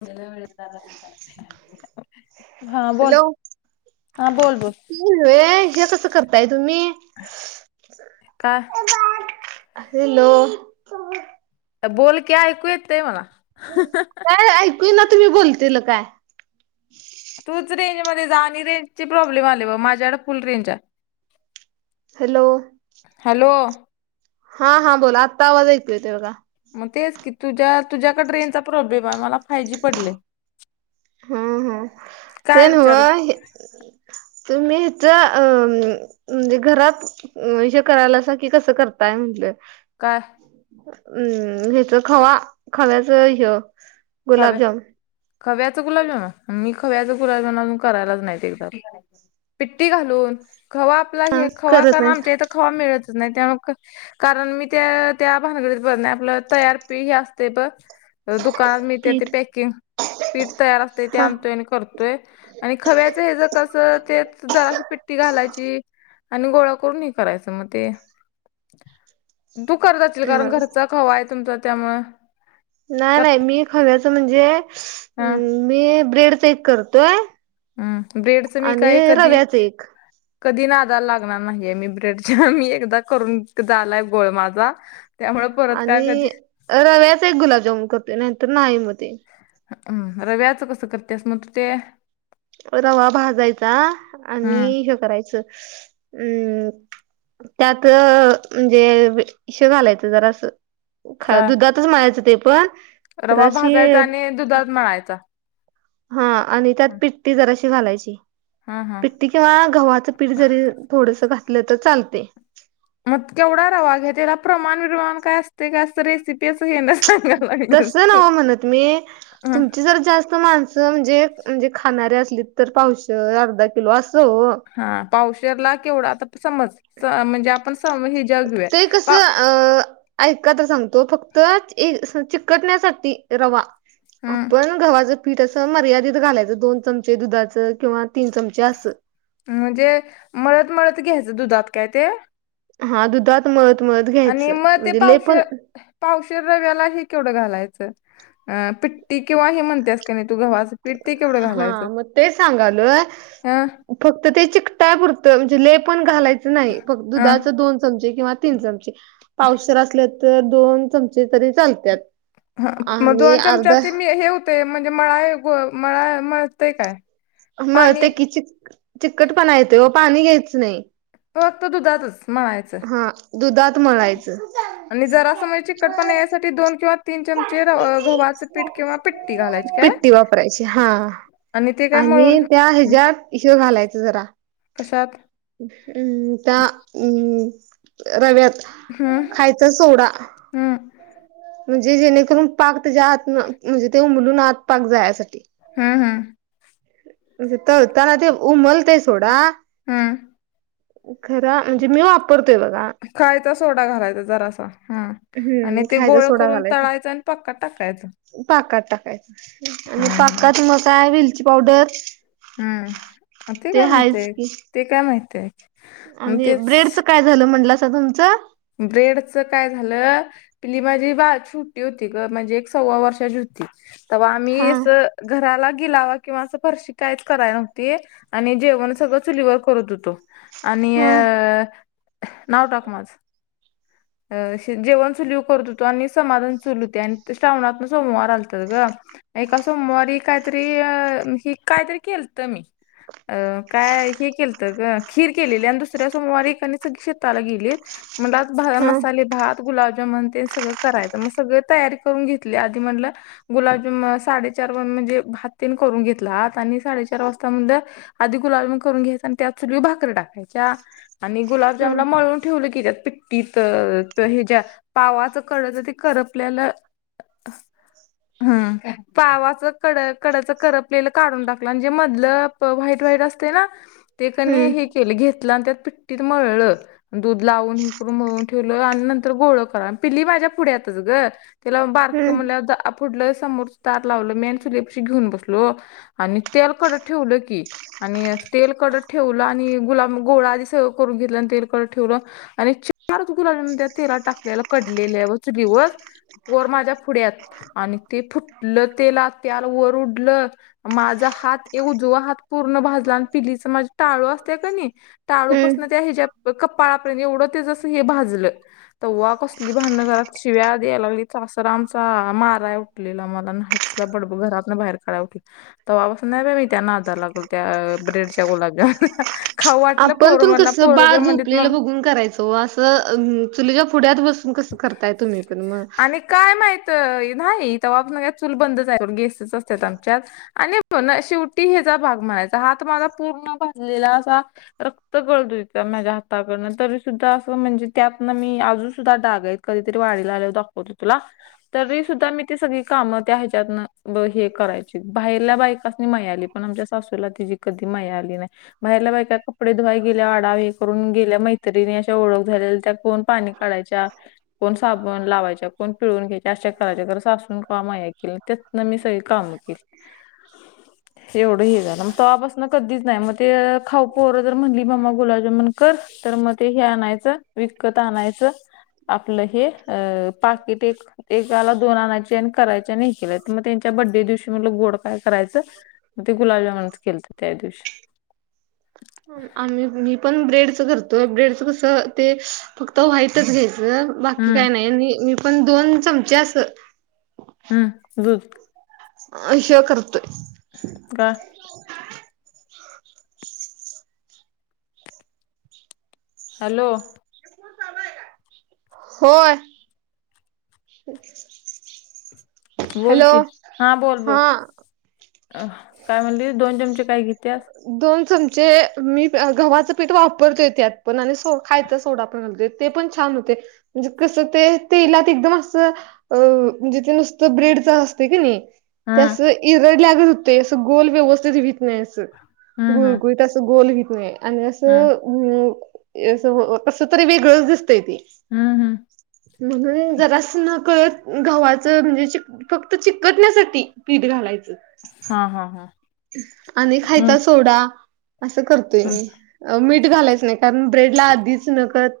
ज व [unintelligible] हा, बोल हा बोल-बोल. हे वे हे कसं करताय तुम्ही? हा. [inaudible] हॅलो? ता बोल की, ऐकू येतय मला. काय ऐकू येइना, तुम्ही बोलतेल काय? तूच रेंज मध्ये जा आणि रेंज चे प्रॉब्लेम आले बघ, माझ्याकड फुल रेंज हाय. हॅलो? हॅलो? हा हा, बोला आता आवाज ऐकू येतोय बघा. मग तेच की तुझ्या तुझ्याकड रेंजचा प्रॉब्लेम आहे, मला फायजी पडलय. हम ह्म, ते नव विचारू तुम्ही इथं अह म्हणजे घरात [unintelligible] करायला अस कि कसं करताय म्हटलं? काय? हम्म ह्याच खवा खव्याच हय. खव्या खव्याच गुलाबजामुन, मी खव्याचा गुलाबजामून करायलाच नाहीत कधी. पिट्टी घालून, खवा आपला हा हे खवा करत कारण आमच्या नाही इथं खवा मिळतच नाही त्यामुळे कारण मी त्या त्या भानगडीत ब नाही आपलं तयार पीठ असतंय बघ. दुकानात मी ते ते पीठ पॅकिंग पीठ तयार असतय, ते हा आणतो आणि करतो. य आणि खव्याच हे ज कस ते जराशी पिट्टी घालायची. आणि गोळा करून ह करायचं मग ते. ह [unintelligible] दुका [unintelligible] जा कारण घरचा खवा आहे तुमचा त्यामळ. नाही नाही मी खव्याच म्हणजे, हा मी ब्रेडचा एक करतोय. हम्म ब्रेडचं मी आणि काय कधी रव्याच एक कधी नादाला लागणार नाहीये, मी ब्रेडच्या मी एकदा करून झालाय घोळ माझा. त्यामुळे परत काय कधी आणि रव्याचा एक गुलाबजामुन करते, नाहीतर नाही मध्य. हम् रव्याचं कसं करतेस मग तू ते? रवा भाजायचा हम्म आणि हे करायच. हम् त्यातअं म्हणजे श घालायचं जरासं. खा काय दुधातच मळायचं ते पण रवा जराशी भाजायचा आणि दुधात मळायचा हा आणि त्यात पिट्टी जराशी घालायची हा हा पिट्टी किंवा गव्हावाच पीठ जरी थोडस घातलं तर चालतंय मग केवढा रवा घ्या त्याला प्रमाण विमाण काय असते का अस रेसिपी तेच तस नव म्हणत मी हं, तुमची जर जास्त माणस अस म्हणजे म्हणजे खाणारे असली तर पावशेर अर्धा किलो असं ओ हा पावशेरला केवढा आता समज म्हणजे आपण स हिज्यावर घेऊया ते पा कसं अ ऐका तर सांगतो फक्त चिकटण्यासाठी रवा हं, आपण गव्हाच पीठ असं मर्यादित घालायचं दोन चमचे दुधाचं किंवा तीन चमचे असं म्हणजे मळत मळत घ्यायचं दुधात काय ते हा दुधात मळत मळत आणि घ्यायचं मग ते म्हणजे लय पावशे पण पावशेर रव्याला हे केवढं घालायचं अ पिट्टी किंवा हे म्हणतेस कनी तू गव्हाच हा मग ते सांगालोय अ फक्त ते चिकटाय पुुरत म्हणजे लय पण घालायचं नाही अ दुधाच दोन चमचे किंवा तीन चमचे पावशेर असल तर दोन चमचे तरी चालत्यात हा मग आणि दोन अर्धा चमचात मी हे होतय म्हणजे मळा ग मळा मळतय काय मग पाणी ते की चिक चिकटपणा येतोय ओ पाणी घ्यायचं नाही फक्त दुधातच मळायच हा दुधात मळायचं आणि जरास म्हणजे चीकटपणा यायसाठी दोन किंवा तीन चमचे गव्हाचें पीठ किंवा पिट्टी घालायची काय पिट्टी वापरायची हा आणि ते काय आणि मळून त्या ह्याच्यात ह्य घालायच जरा कशाात हम्म त्या हम्म रव्यात हम्म खायच सोडा हम्म म्हणजे जेणेकरून पाक त्याच्या आत म्हणजे ते उमलून आत पाक जाण्यासाठी हम्म हम्म म्हणजे तळताने ते उमलतय सोडा हम्म खर म्हणजे मी वापरतोय बघा खायचा सोडा घालायचा जरासा हम्म आणि हम्म ते खायचा गोळ सोडा करून घालायचा तळायचं आणि पाकात टाकायचा पाकात टाकायचा आणि हम्म पाकात मग काय विलची पावडर हम्म ते काय माहितीय हायच आहे की ते काय माहितीय आणि ब्रेडचं काय झालं म्हटलंसा तुमचं ब्रेडच काय झालं पिली माझी बाळ छोटी होती म्हणजे एक सव्वा वर्षाची होती तेव्हा आम्ही हा अस घराला गिलावा किंवा असं फरशी काहीच कराय नव्हती आणि जेवण सगळं चुलीवर करत होतो आणि हा अ नाव टाक माझ अ जेवण चुलवर करत होतो आणि समारोन चुल होती आणि श्रावणातल सोमवार आलतत गं एका सोमवारी काहीतरी अ ही अ काहीतरी केलत मी अ काय हे केलत ग खीर केलेली आणि दुसऱ्या सोमवारी एकानी सगळी शेताला गेलीत म्हणल आज हा मसाले भात गुलाबजामन ते सगळं करायचं मग सगळ तयारी करून घेतली आधी म्हटलं गुलाबजाम साडेचार म्हणजे भाततेन करून घेतला आत आणि साडेचार वाजता म्हणलं आधी गुलालमी करूंन घ्यायचं आणि त्यांत संग भाकरी टाकायच्यां आणि हम्म गुलाबजांमनलां मळूंन ठेवलं की त्यांत पिट्टींत तरं हे ज्यां पावांच कडतं ते करपलेलां ह [unintelligible] हंम पावाचं कड कडचं करपलेलं काढूंन टाकलं म्हंजे मधलं व्हांईट व्हांईट असते नां ते कनी हम्म हे केलं घेतलं आणि त्यांत पिट्टीतं मळलं दूधं लावूंन हे करूंन म्हणूंन ठेवलं आणि नंतर गोळं करां पिंली माझ्यां पुढ्यांतचं गं त्यांला बारक हम्म म्हंट फडलं समोरचं तार लावलं मीनसुलेपशी घेऊंन बसलो आणि तेलं कडतं ठेवलं की आणि तेलं कडतन ठेवलं आणि गुलामं गोळां आधी सगळं करूंन घेतलं आणि तेल कडतं ठेवलं आणि चिपणारं होती तुलां तेलातं टाकलेला कडलेल्यां व चुलीवरं पोरं माझ्यां पुड्यांत आणि ते फुटलं तेलातं तेल वरं उडलं माझां हांत एक उजवां हांत पूर्ण भांजला आणि पिलीचां मांझे टांळू असते कां नाहीं हम्म. टांळूपांसून त्यां ह्यांच्या कपांळा परेतं एवढं ते जसं हे भाजलं तेंव्हा कसली भांडणं घरांत शिव्यां द्यायलां लागली सासरां आमचां मारायां ऊठ लेला मलां नाहीं दिसलां बंड घरांत बाहेर कांढावा की तेव्हापासून नाहीं परंत मी त्यां नांदाले लागली त्या ब्रेडच्यां गुलाबजांमुनलां आपणं तूंन कसं बाळं मग झोपलेलं बघूंन करायचं तो असं चुलीच्यां पुड्यांत बसूंन कसं करतायं तुम्हीं पणं मंग कायं माहितं नाहीं तेव्हां पासून चूंल बंदच गेसेचं असतांत आमच्यातं आणि पणं शेवटी येचां भांग माझां हात माझा पूर्ण भाजलेला असां. रक्तं गळतयं माझ्यां हाताकतून तरी सुद्धां म्हणजे त्यांत नां मी अजूंन सुद्धां डांग आहेत कधीतरी वाढलां आले दाखवते तुलां तरी सुद्धां मी ती सगळी कामं त्या ह्यांच्या तूंन हे करायची बाहेरल्यां बायकांसनी मयाआली पणं आमच्यां सासूलां तिची कधी मया आली नाहीं. बाहेरला बांय कां कपडे धुवांय गेल्यां वाडावे हे करूंन गेल्या मैत्रिणी ओळंख झालेल्यां त्यां कोणं पाणी काढायच्यां कोणं साबणं लावायच्यां कोणं पिळूंन घ्यांयच्यां अशा करायच्यां घरं सासून कामां यां के लेत्यात नां मी सगळी कामे केली. [unintelligible] [unintelligible] एवढं हे झालं मंग तेंव्हा आपासूंन कधीचं नाहीं मंग ते खाऊपोरं जरं म्हणली मंमा गुलाबजांमून करं तरं मंग ते हे आणायचं विकतं आणायचं. आपलं हे अ पाकिट एक. एकालां दोन आणांयचे आणि करायंचे आणि केल्याय तरं मंग त्यांच्यां बड्डे दिवशी मलान गोड कायं करायचं. मंग ते गुलाबजांमुनचं केलते त्यां दिवशी आम्हीं मी पणं ब्रेडचं करतोय ब्रेडचन कसं ते फक्तं व्हाईटचं घ्यांयचं. बांकी हम्म कांहीं नाहीं आणि मी पणं दोन चमंचे असं. हम्मं रूंद अश्यां करतांत कां हॅलो. होयं. अच् [unintelligible] बोलं की हां बोलं बोलं कायं म्हणली दोन चमंचे कायं घेतेयां. दोन चमंचे मी गव्हाचं पीठ वापरते त्यांत पणं आणि सो खायचां सोंडा पणं घालते ते पणं छान होते म्हणजे कसं ते तेलातं ते एकदंम असं. अ म्हणजे ते नुसतं ब्रेडचं असते की नाहीं. हम्म त्यासं इरडं लागतं होतंय असं गोल व्यवस्थितं होतं नाहीं असं. हं, हं, गुळगुळीतं असं गोल होतं नाहीं आणि हं, असं. कसं तरी वेगळंचं दिसतंय ते- हम्म हम्. म्हणून जरा अस नकळत गावाचं म्हणजे फक्त चिकटण्यासाठी पीठ घालायचं. हा हा हा. आणि खायचा सोडा असं करतोय हं. मी मीठ घालायच नाही. कारण ब्रेड ला आधीच नकत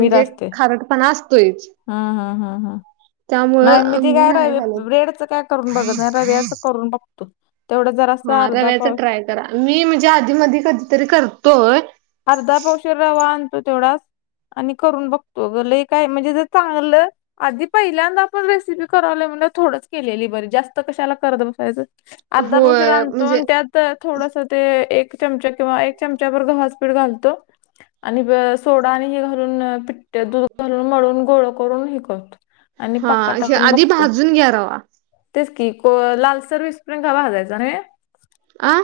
मीठ असते. खारटपणा असतोयच. हं, हं, हं, हं. त्यामुळं मी नाही घालत. ून बघत रव्याच करून बघतो तेवढं जरा असं हा अर्धा रव्याच पास ट्राय करा मी म्हणजे आधी मी कधीतरी करतोय. अर्धा पावशर रवा आणतो तेवढाच. आणि करून बघतो ग ल काय म्हणजे ज चांगलं. आधी पहिल्यांदा आपण रेसिपी करावली म्हणजे थोडंच केलेली बरी जास्त कशाला करत बसायचं. अर्धा पोष होय रांधतो म्हणजे त्यात थोडस ते एक चमचा किंवा एक चमचा भर ठ घालतो आणि सोडा घाून दूध घालून मळून गोळ करून शिकत आणि हा पाका हे टाकून आधी बघतो. भाजून घ्या रवा तेच की लालसर विस्प्रिंग काावा हजयचा आं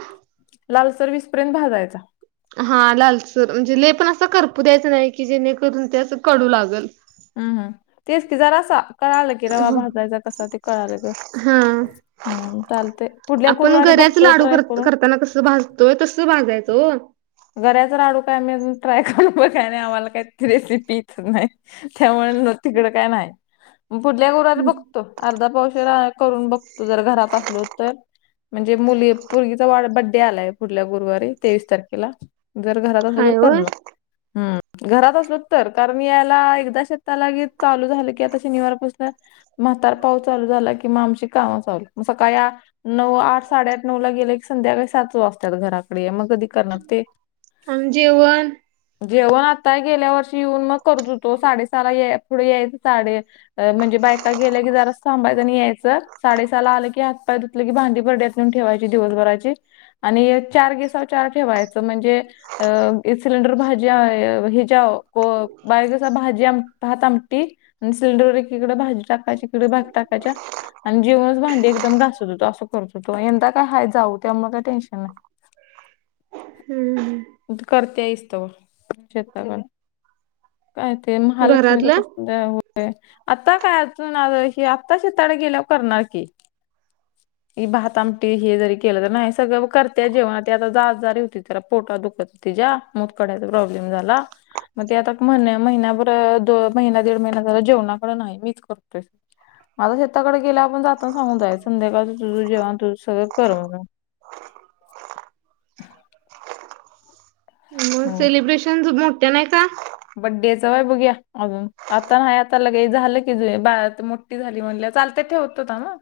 लालसर वीसपर्यंत भाजायचा. हा लालसूर म्हणजे ले पण असं करपू द्यायचं नाही की जेणेकरून त्या कडू लागल. हम्म हम तेचतीिजार असा. कळालं की रवा भाजरायचा कसा ते कळालं ग हा हम् चालते. आपण गऱ्याच लाडू करताना कसं भाजतोय तस भाजायचो. गऱ्याच राडू काय आम्ही ट्राय करून बघा नाही आम्हाला काही रेसिपी इच नाही. त्यामुळे तिकडं काय नाही. पुढल्या गोरारी बघतो अर्धा पावश करून बघतो जर घरात असलो तर म्हणजे मुली मुलगीचा बड्डे आलाय पुढल्या गुरुवारी तेवीस तारखेला जर घरात असल तर हाय होय. करण घरात असलो तर कारण याला शेताला चालू झालं क आता शनिवार पाासून म्हातार पाऊस चालू झाला क किंवा आमची कामं चाली मग सकाळ नऊ आठ साडेआठ नऊ ला गेले की संध्याकाळी सातच वाजतात घराकडे मग कधी करणार ते आम जेवण जेवण आता गेल्या वर्षी येऊन मग करत होतो साडे सारा पुढे यायच साडे म्हणजे बायका गेल्या की जराच थांबायचं नाही यायचं साडेसहाला आलं की आ त की भांदीी पड्यातून ठेवायची दिवसभराची आणि चार गिसाव चार ठेवायच. म्हणज सर भा हात आमटी आणि सिलेंर एककडे भाजी टाकायच्या इकडे भाात टाकायच्या आणि जेवणच भांडी एकदम घासत होत असं करत होतो. यंदा काय हय जाऊ त्यामुळे काही टेन्शन नाही. हम्म. करते इसत शताक काय ते महालक्ष्मीच घरातलं कस. द आता काय अजून आ आता शताळे गेल्यावर करणार की ह. भात आमटी हे जरी केलं तर नाही सगळं करतेय जेवणा त आता ज जारी होती जरा पोटा दुख तिच्या मत कडयचा प्रॉब्लेम झाला. मग ते आता महिन्या महिन्याभर द महिना दीड महिना झाला जेवणाकडे नाही मीच करतोय. माझ शेताकडे गेल्या आपण जाताना सांगू जाय संध्याकाळच तुझ जेवण तुझ सगळं कर म्हणून मग सेलिब्रेशन मोठ्या नाही का. बड्डेचंय बघया अ आता नाही आता लग झालं की जठ झाली म्हण चालत ठेवत होता ना.